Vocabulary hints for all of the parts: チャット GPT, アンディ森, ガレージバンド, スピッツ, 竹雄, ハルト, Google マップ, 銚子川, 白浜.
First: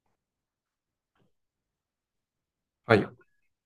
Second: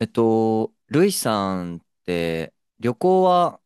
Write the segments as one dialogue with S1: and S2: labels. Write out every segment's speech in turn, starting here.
S1: ルイさんって
S2: は
S1: 旅
S2: い。
S1: 行は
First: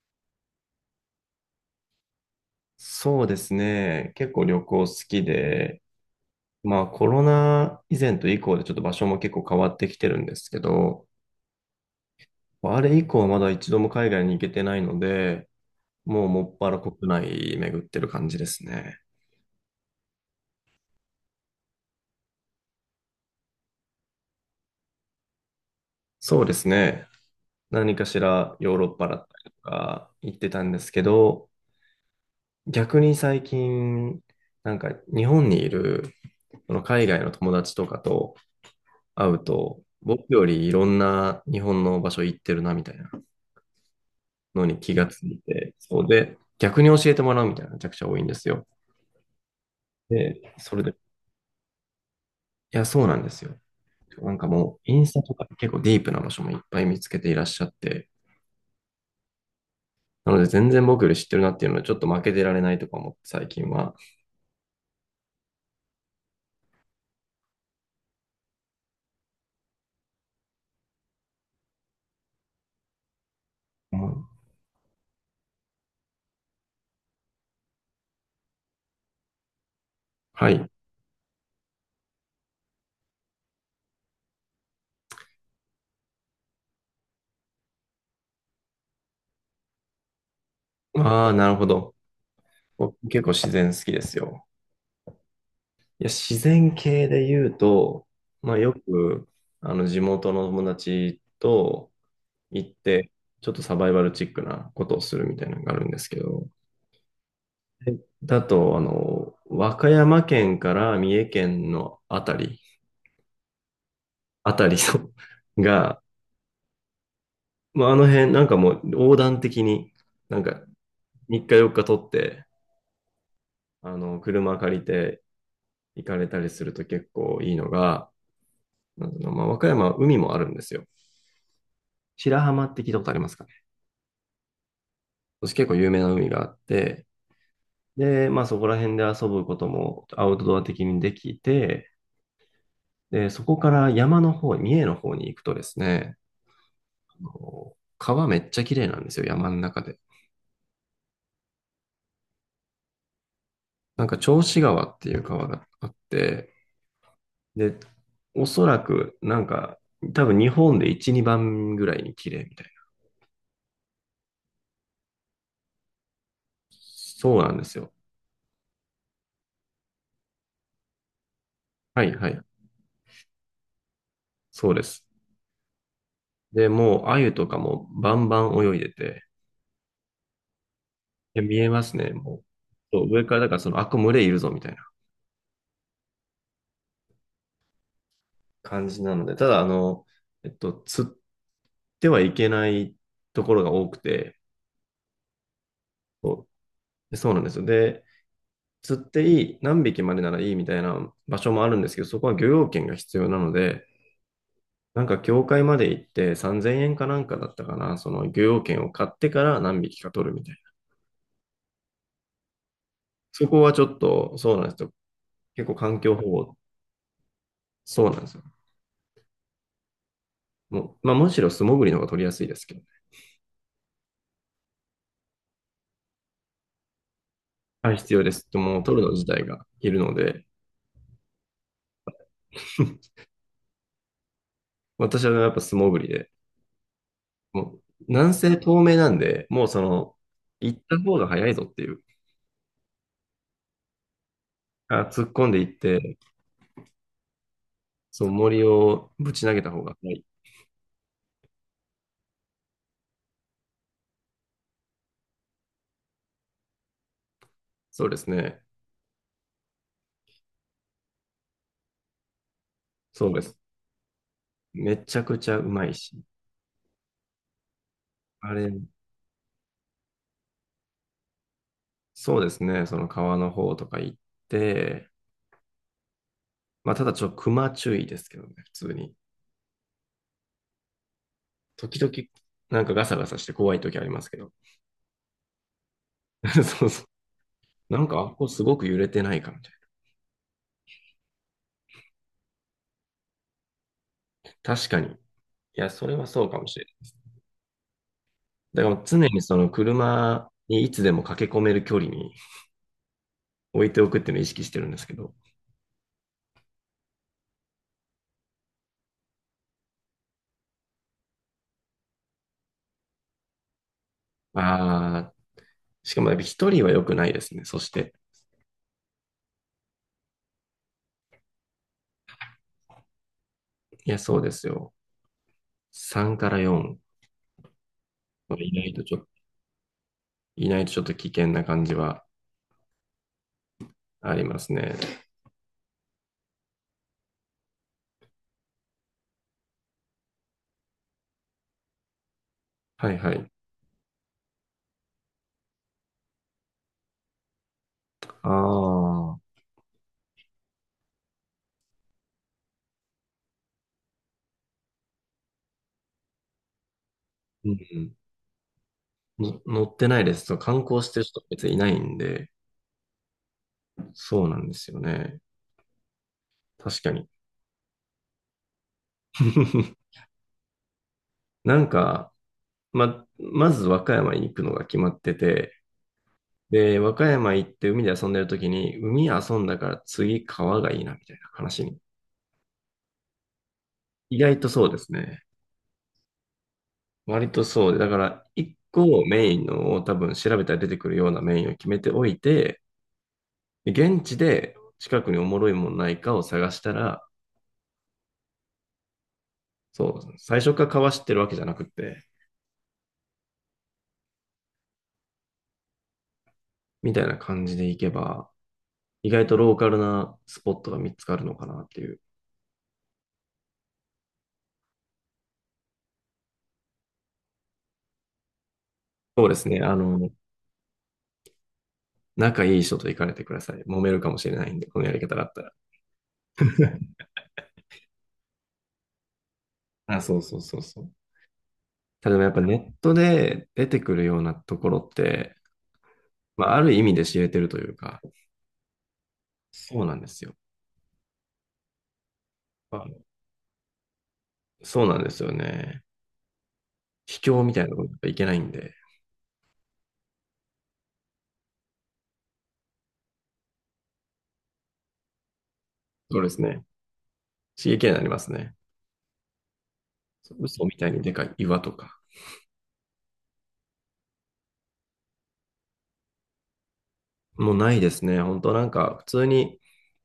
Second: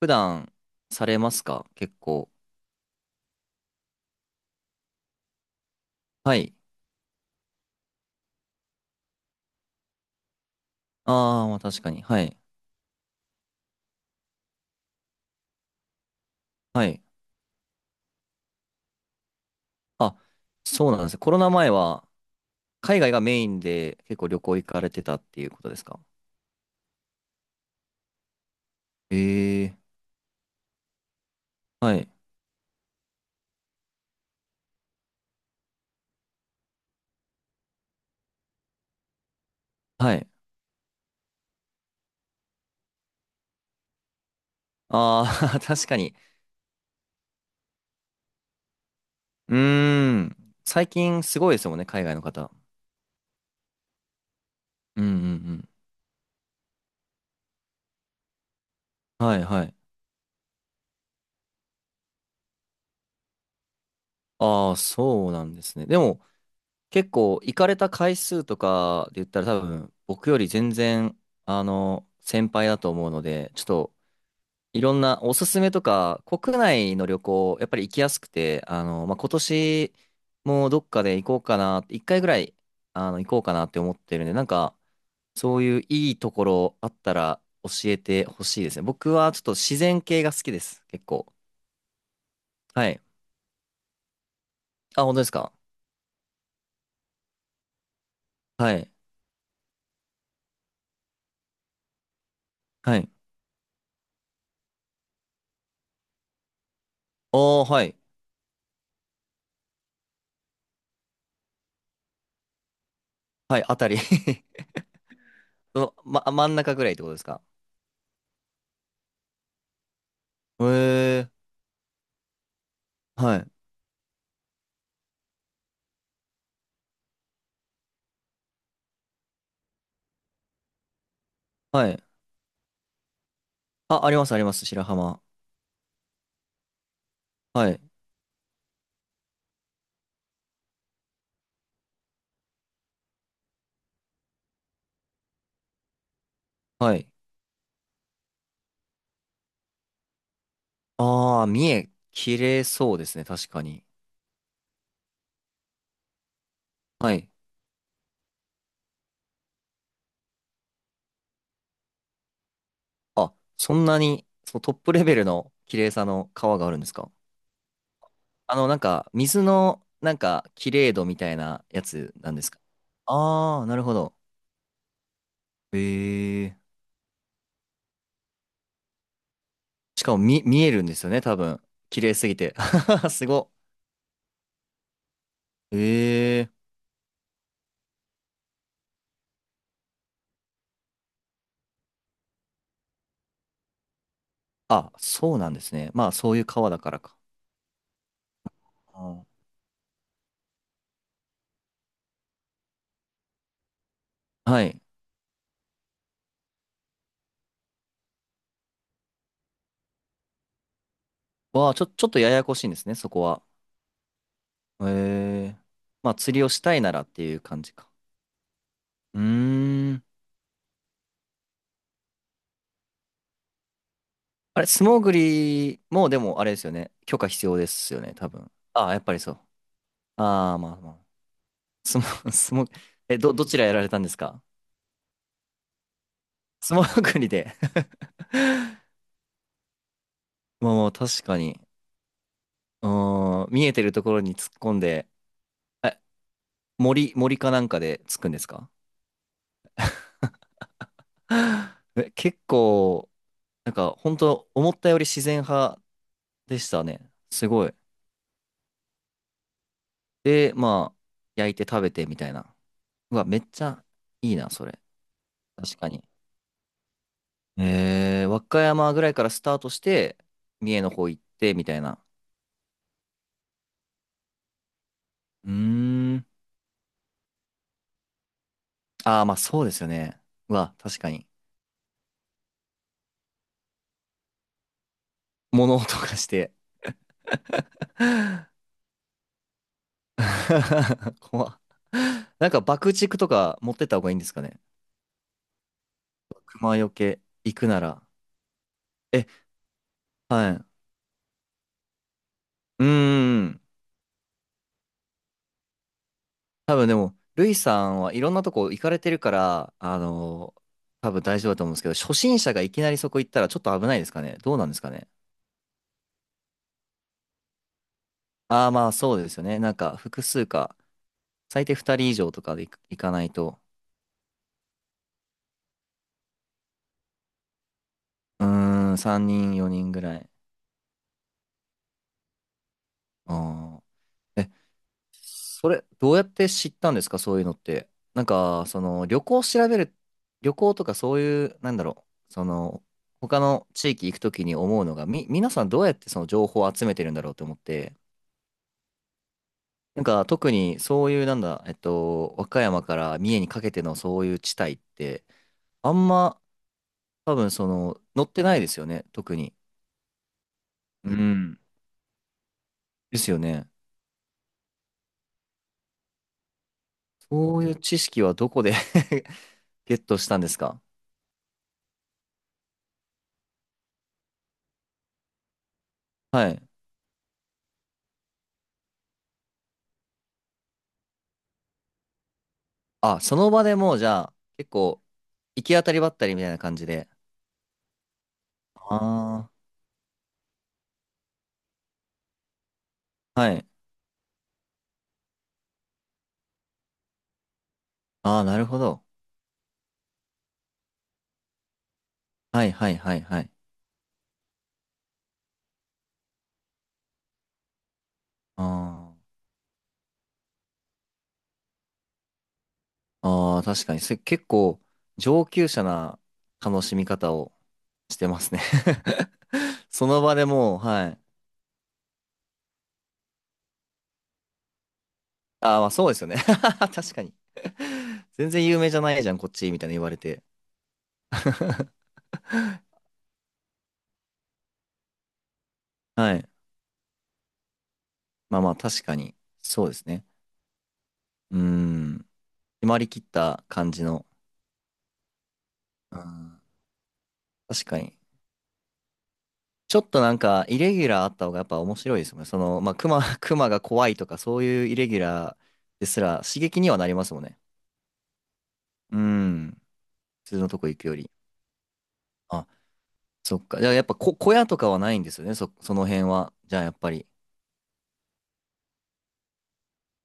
S1: 普段されますか結構？
S2: そうですね。結構旅行好きで、
S1: はい。
S2: まあコロナ以前と以降でちょっと場所も結構変わってきてるんですけど、
S1: ああ、まあ確かに。はい。
S2: まあれ以降はまだ一度も海外に行けてないので、もうもっぱら
S1: は
S2: 国
S1: い。
S2: 内巡ってる感じですね。
S1: あ、そうなんですね。コロナ前は海外がメインで結構旅行行かれてたっていうことですか？
S2: そうですね。何かしらヨーロッパだったりと
S1: ええ
S2: か行ってたんですけど、
S1: ーはい。
S2: 逆に最近、なんか日本にいるその海外の友達とかと会うと、
S1: は
S2: 僕
S1: い。
S2: よりいろんな日本の場所行ってるなみたいな。のに気がつ
S1: あ
S2: い
S1: あ、
S2: て、
S1: 確か
S2: そう
S1: に。
S2: で、逆に教えてもらうみたいなのがめちゃくちゃ多いんですよ。
S1: うーん。
S2: で、それ
S1: 最
S2: で、い
S1: 近すごいですもんね、海外の方。
S2: や、そうなんですよ。なんかもう、イ
S1: うん
S2: ン
S1: う
S2: スタとか
S1: ん
S2: 結構ディープな場所もいっぱい見つけていらっしゃって、
S1: うん。はいはい。
S2: なので全然僕より知ってるなっていうので、ちょっと負けてられないとか思って最近は。
S1: ああ、そうなんですね。でも、結構行かれた回数とかで言ったら多分僕より全然あの先輩だと思うのでちょっと
S2: うん、
S1: いろんなおすすめとか国内の旅行やっぱり行きやすくてまあ、今年
S2: は
S1: も
S2: い。
S1: どっかで行こうかな一回ぐらいあの行こうかなって思ってるんでなんかそういういいところあったら教えてほしいですね。僕はちょっと自然系が好きです結
S2: ああ、
S1: 構。
S2: なるほど。
S1: は
S2: 僕
S1: い。
S2: 結構自然好きですよ。
S1: あ、本当ですか？
S2: いや、自然系で言うと、まあ
S1: は
S2: よ
S1: い。
S2: く、あの、地元の友達と行っ
S1: はい。
S2: て、ちょっとサバイバルチックなことをするみたいなのがあるんですけど、
S1: おー、はい。
S2: だと、あの、和歌山県から三重県のあたり、
S1: はい、あたり
S2: あ たりの
S1: その、
S2: が、
S1: ま、真ん中ぐらいってことですか？
S2: まあ、あの辺、なんかもう横断的に、なんか
S1: へえ。
S2: 3日4日取って、
S1: はい、
S2: あの、車借りて行かれたりすると結構いいのが、なんていうの、まあ、和歌山は海もあるんですよ。
S1: はい。
S2: 白浜って聞いたことありますかね？
S1: あ、あります、あります、白浜。
S2: そして結構有名な海があって、
S1: はい、
S2: で、まあそこら辺で遊ぶこともアウトドア的にできて、で、そこから山の方、三重の方に行くとですね、
S1: はい。
S2: 川めっちゃ綺麗なんですよ、山の中で。
S1: ああ、三重、綺麗そうですね、確かに。
S2: なんか、銚子川っていう川があって、
S1: はい。
S2: で、おそらく、多分日本で1、2番ぐらいに綺麗みたいな。
S1: あ、そんなに？そう、トップレベルの綺麗さの川があるんですか？
S2: そうなんですよ。
S1: あの、なんか、水の、なんか、綺麗度みたいなや
S2: は
S1: つ
S2: いは
S1: なん
S2: い。
S1: ですか？ああー、なるほど。
S2: そうです。
S1: ええ。
S2: で、もう、鮎とかもバンバン泳いでて、
S1: しかも、見えるんですよね、多
S2: いや見
S1: 分。
S2: えます
S1: 綺
S2: ね、
S1: 麗す
S2: も
S1: ぎ
S2: う。
S1: て。
S2: そう 上
S1: す
S2: か
S1: ご
S2: ら、だから
S1: っ。
S2: その、あ、これ群れいるぞ、みたいな
S1: ええ。
S2: 感じなので、ただ、あの、釣ってはいけないところが多くて、
S1: あ、そうなんですね。まあ、
S2: そ
S1: そういう
S2: う
S1: 川だからか。
S2: でそうなんですよ。で、釣
S1: う
S2: って
S1: ん。
S2: いい、何匹までならいいみたいな場所もあるんですけど、そこは漁業権が必要なので、
S1: はい。
S2: なんか協会まで行って3000円かなんかだったかな、その漁業権を買ってから何匹か取るみたいな。
S1: わあ、ちょっとややこしいんですね、そこは。
S2: そこはちょっと、そうなんです
S1: へ
S2: よ。
S1: え。
S2: 結構環
S1: ま
S2: 境
S1: あ、
S2: 保
S1: 釣りを
S2: 護、
S1: したいならっていう感じか。
S2: そうなんですよ。
S1: うーん。
S2: もう、まあ、むしろ素潜りの方が取りやすいですけど、ね、
S1: あれ、素潜りも、でも、あれですよね。許可必要で
S2: は
S1: す
S2: い、
S1: よ
S2: 必
S1: ね、
S2: 要
S1: 多
S2: です。
S1: 分。
S2: もう
S1: ああ、や
S2: 取
S1: っ
S2: るの
S1: ぱり
S2: 自
S1: そう。
S2: 体がいるので、
S1: ああ、まあまあ。素潜、素潜、え、どちらやられたんですか？
S2: 私はやっぱ素潜りで、
S1: 素潜りで。
S2: もう、南西透 明なんで、もうその、
S1: まあ
S2: 行っ
S1: まあ、
S2: た方
S1: 確
S2: が
S1: か
S2: 早い
S1: に。
S2: ぞっていう、
S1: うーん、見えてるところに突っ込ん
S2: あ、
S1: で、
S2: 突っ込んでいっ
S1: え、
S2: て、
S1: 森かなんかで突
S2: そ
S1: く
S2: う、
S1: んです
S2: 森
S1: か？
S2: をぶち投げた方が、はい。
S1: え、結構、なんか、本当思ったより自然派でしたね。すごい。
S2: そうですね。
S1: で、まあ、焼いて食べてみたいな。うわ、
S2: そう
S1: めっ
S2: です。
S1: ちゃいいな、それ。
S2: めちゃくちゃう
S1: 確
S2: ま
S1: か
S2: い
S1: に。
S2: し。
S1: えー、和
S2: あ
S1: 歌
S2: れ、
S1: 山ぐらいからスタートして、三重の方行って、みたいな。
S2: そうですね。その川の方とか行って、
S1: うーん。
S2: まあ、ただちょっと熊注意ですけどね、普通に。
S1: ああ、まあそうですよね。うわ、確かに。
S2: 時々、なんかガサガサして怖い時ありますけど。
S1: 物音がして。
S2: そうそう。なんか、あ、ここす ごく揺れてないかみたい
S1: 怖っ。なんか爆竹とか持ってった方がいいんですかね？
S2: な。確かに。いや、それはそうかも
S1: 熊
S2: しれ
S1: よ
S2: ない。
S1: け行くなら。
S2: だから常
S1: え、
S2: にその
S1: は
S2: 車
S1: い。う
S2: にいつでも駆け込める距離に
S1: ーん。
S2: 置いておくっていうのを意識してるんですけど。
S1: 多分でも、ルイさんはいろんなとこ行かれてるから、あの、多分大丈夫だと思うんですけど、初心者がいきなりそこ行ったらちょっと危ないですかね。どうなんですかね。
S2: ああ、しかもやっぱ一人は良くないですね。そして。
S1: ああ、まあそうですよね。なんか複数か、最低2人以上とかで行く行かないと。
S2: いや、そうですよ。3から4
S1: う
S2: いない
S1: ーん、
S2: とちょ、
S1: 3人、4人ぐらい。
S2: いないとちょっと危険な感じは
S1: あ
S2: あ
S1: ー
S2: り
S1: え、
S2: ますね。
S1: それ、どうやって知ったんですか、そういうのって。なんか、その、旅行を調べる、旅行とかそういう、なんだろう、その、
S2: はいは
S1: 他
S2: い。
S1: の地域行くときに思うのが、皆さんどうやってその情報を集めてるんだろうと思って、
S2: ああ、
S1: なんか特にそういうなんだ、和歌山から三重にかけてのそういう地帯って、あんま多分そ
S2: う
S1: の、
S2: ん。
S1: 乗ってないですよね、特に。
S2: の乗ってないです。そう観光し
S1: う
S2: てる人
S1: ん。
S2: 別にいないんで、
S1: ですよね。
S2: そうなんですよね。確かに。
S1: そういう知識はどこで ゲッ トしたんですか？
S2: なんか、まず和歌山に行くのが決まってて、
S1: はい。
S2: で、和歌山行って海で遊んでる時に、海遊んだから次川がいいなみたいな話に。
S1: あ、その場でもうじゃあ、
S2: 意外と
S1: 結
S2: そうで
S1: 構、
S2: すね。
S1: 行き当たりばったりみたいな感じで。
S2: 割とそうで、だから、一個をメ
S1: あ
S2: インのを多分調べたら出てくるようなメインを決めておいて、
S1: あ。はい。
S2: で現地で近くにおもろいもんないかを探したら、
S1: ああ、なるほど。
S2: そう、最初からかわしてるわけじゃなくて、
S1: はいはいはいはい。
S2: みたいな感じでいけば、
S1: あ
S2: 意
S1: あ。
S2: 外とローカルなスポットが見つかるのかなっていう。
S1: ああ、確かに。それ結構、上級者な楽しみ方をしてますね。
S2: そうですね。あ
S1: その
S2: の、
S1: 場でもう、はい。
S2: 仲いい人と行かれてください。揉めるかもしれないんで、このやり方だったら。
S1: ああ、まあそうですよね。 確か に。全然有名じゃないじゃん、こっち、みたいな言われ
S2: あ、そう
S1: て。
S2: そうそうそう。ただやっぱネットで出てくるようなところって、
S1: はい。
S2: まあ、ある意味で知れてるというか、
S1: まあまあ、確かに。そうで
S2: そう
S1: す
S2: なん
S1: ね。
S2: ですよ。
S1: うーん。決まりき
S2: あ
S1: った感じの。
S2: そうなんですよね。
S1: うん。
S2: 秘境みたい
S1: 確
S2: なと
S1: か
S2: ころ
S1: に。
S2: にいけないんで、
S1: ちょっとなんか、イレギュラーあった方がやっぱ面白いですよね。その、まあ、熊、熊が怖いとか、そういうイレギュラーです
S2: そう
S1: ら
S2: です
S1: 刺激
S2: ね。
S1: にはなりますもんね。
S2: 刺激になりますね。
S1: うん。普通のと
S2: 嘘
S1: こ
S2: み
S1: 行く
S2: たい
S1: よ
S2: に
S1: り。
S2: でかい岩とか。
S1: あ、そっか。じゃあやっぱ小屋とかはないんですよね、その辺は。じゃあやっぱり。
S2: もうないですね。本当なんか、普通に、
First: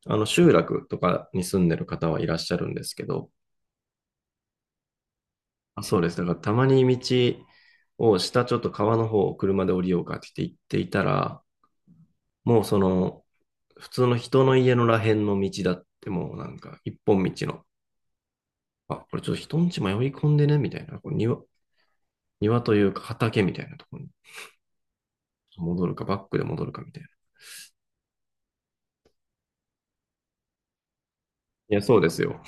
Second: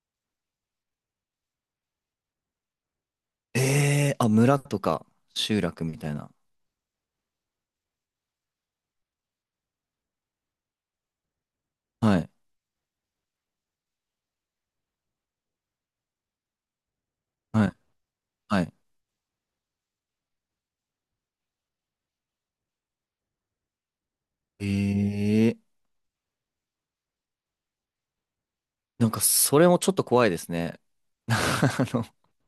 S2: あの、集落とかに住んでる方はいらっしゃるんですけど、
S1: えー、あ、村とか集
S2: あ
S1: 落み
S2: そうで
S1: たい
S2: す。だか
S1: な。
S2: ら、たまに道を下ちょっと川の方を車で降りようかって言っていたら、
S1: はい、
S2: もうその、普通の人の家のらへんの道だって、もうなんか、一本道の、
S1: はい、はい。
S2: あ、これちょっと人んち迷い込んでね、みたいな。これ庭、庭というか畑みたいなところに
S1: えー、
S2: 戻るか、バックで戻るかみたいな。
S1: なんかそれもちょっと怖いですね。あ
S2: いや、そう
S1: の、
S2: ですよ。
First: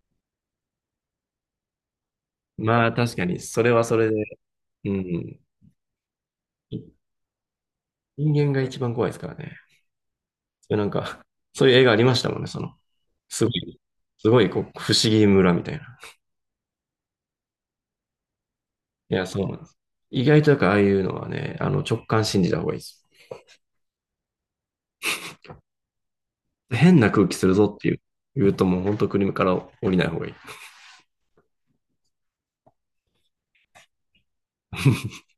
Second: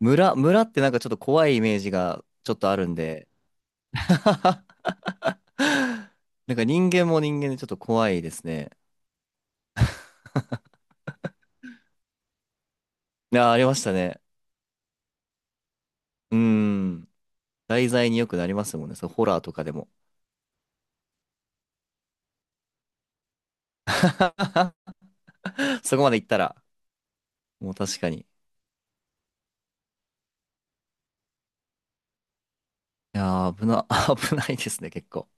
S1: 村ってなんかちょっと怖いイメージがちょっとあ
S2: ま
S1: る
S2: あ、
S1: ん
S2: 確か
S1: で。
S2: に、それはそれで、うん。
S1: なんか人間も人間でちょっと怖いで
S2: 人
S1: す
S2: 間が
S1: ね。
S2: 一番怖いですからね。それなんか、そういう映画ありましたもんね、その、
S1: い
S2: すご
S1: や、ありま
S2: い、
S1: したね。
S2: すごい、こう、不思議村みたいな。
S1: うん。題材によくなりますもんね。そう、
S2: い
S1: ホ
S2: や、
S1: ラー
S2: そう
S1: と
S2: なん
S1: か
S2: で
S1: で
S2: す。
S1: も。
S2: 意外とやっぱああいうのはね、あの、直感信じた方がいいです。
S1: そこまで行ったら、
S2: 変な空気するぞ
S1: もう
S2: ってい
S1: 確
S2: う、
S1: かに。
S2: 言うともう本当国から降りない方がいい。
S1: いやー、危ないですね、結構。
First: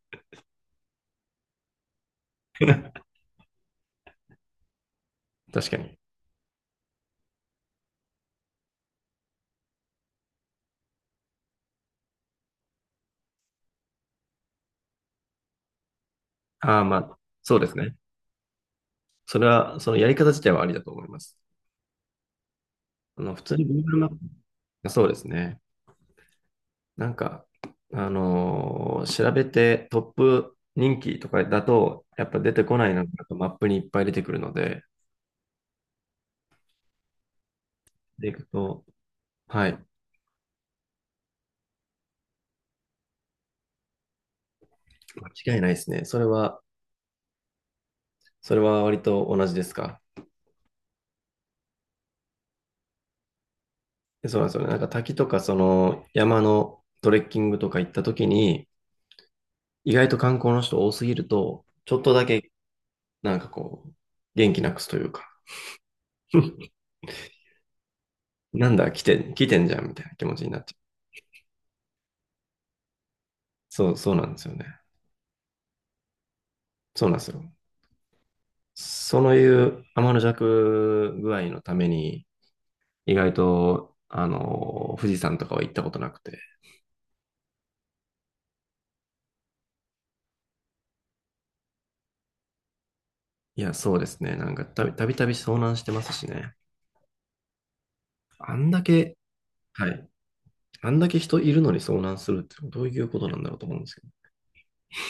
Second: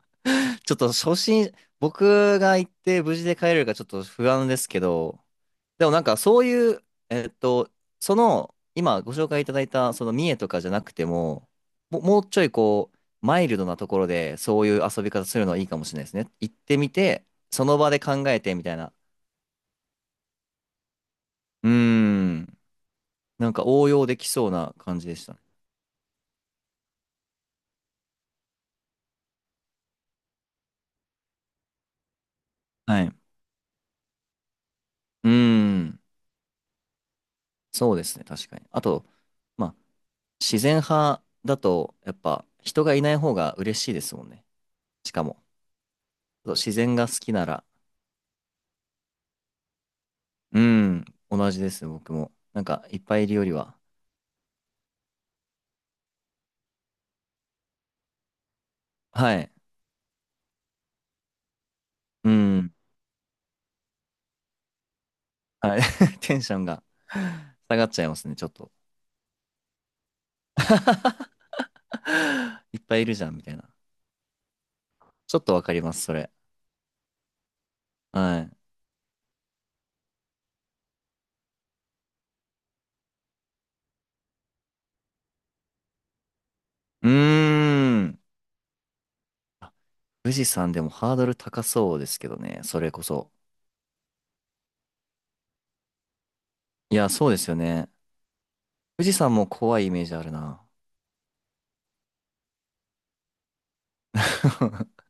S1: ちょっと初心、僕が行って無事で帰れるかちょっと不安ですけど、
S2: 確か
S1: でも
S2: に。
S1: なんかそういう、その、今ご紹介いただいた、その三重とかじゃなくても、もうちょいこう、マイルドなところでそういう遊び方するのはいいかもしれないですね。行って
S2: ああ、
S1: み
S2: まあ、
S1: て、
S2: そう
S1: そ
S2: です
S1: の場
S2: ね。
S1: で考えてみたいな。
S2: それは、そのやり方自体はありだと思います。
S1: うーん。
S2: あの、普
S1: なん
S2: 通
S1: か
S2: に
S1: 応
S2: Google マ
S1: 用でき
S2: ッ
S1: そうな感
S2: そ
S1: じ
S2: うで
S1: で
S2: す
S1: したね。
S2: ね。なんか、調べてトップ人気とかだと、やっぱ出てこない
S1: は
S2: のが
S1: い。
S2: マップにいっぱい出てくるので、
S1: うーん。そうですね、
S2: でいく
S1: 確かに。あ
S2: と、
S1: と、
S2: は
S1: まあ
S2: い、
S1: 自然派だと、やっぱ人がいない方が嬉しいですもんね。しかも、
S2: 間違いないですね。それ
S1: そう
S2: は、
S1: 自然が好きなら、
S2: それは割と同じですか？
S1: うん、同じですね僕も。なんか、いっぱいいるよりは。
S2: でそうなんですよね。なんか滝とかその山のトレッキングとか行った時に、
S1: はい。
S2: 意外と観光の人多すぎると、ちょっとだ
S1: う
S2: け
S1: ん。
S2: なんかこう、元気なくすというか、
S1: はい。テンション が下がっちゃいますね、ちょっ
S2: な
S1: と。
S2: んだ、来てんじゃんみたいな気持ちになっちゃう。
S1: いっぱいいるじゃん、みたいな。
S2: そうなんですよね。
S1: ちょっとわかります、それ。
S2: そうなんですよ。
S1: はい。
S2: そういう天の弱具合のために、意外と、あの、富士山とかは行ったことなくて。
S1: うーん。あ、富士山でもハードル高そうですけどね、それこそ。
S2: いや、そうですね。なんかたびたび遭難してますしね。
S1: いや、そうですよね。
S2: あんだ
S1: 富士
S2: け、
S1: 山も怖い
S2: は
S1: イメー
S2: い。
S1: ジあるな。
S2: あんだけ人いるのに遭難するってどういうことなんだろうと思うんですけど。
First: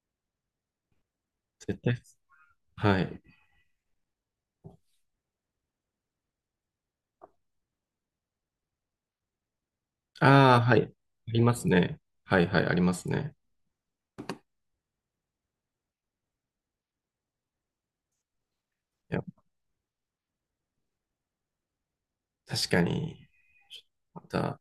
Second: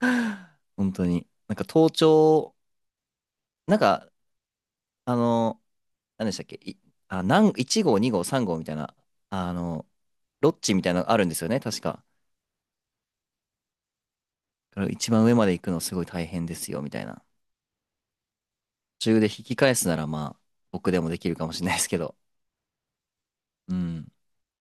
S1: 本当に。なんか
S2: 絶
S1: 盗
S2: 対。
S1: 聴、
S2: はい。
S1: なんか、あの、何でしたっけ、い、あ、なん1号、2号、3号みたいな、あの、ロ
S2: あ
S1: ッ
S2: あ、
S1: ジ
S2: は
S1: み
S2: い。
S1: たいなのあるん
S2: あ
S1: で
S2: り
S1: すよ
S2: ま
S1: ね、
S2: す
S1: 確
S2: ね。
S1: か。
S2: はいはい、ありますね。
S1: だから一番上まで行くのすごい大変ですよ、みたいな。途
S2: い
S1: 中
S2: や、
S1: で引き返すなら、まあ、僕でもできるかもしれないですけど。
S2: 確かに、
S1: うん。
S2: また、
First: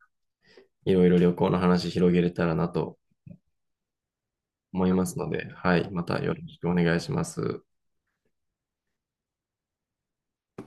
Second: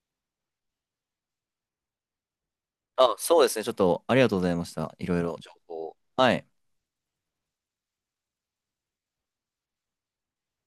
S2: いろいろ旅行の話広げれたらなと
S1: あ、そうですね、ちょっとありがとうございまし
S2: 思い
S1: た。
S2: ま
S1: い
S2: す
S1: ろい
S2: の
S1: ろ
S2: で、
S1: 情
S2: は
S1: 報
S2: い。
S1: を。
S2: また
S1: は
S2: よ
S1: い。
S2: ろしくお願いします。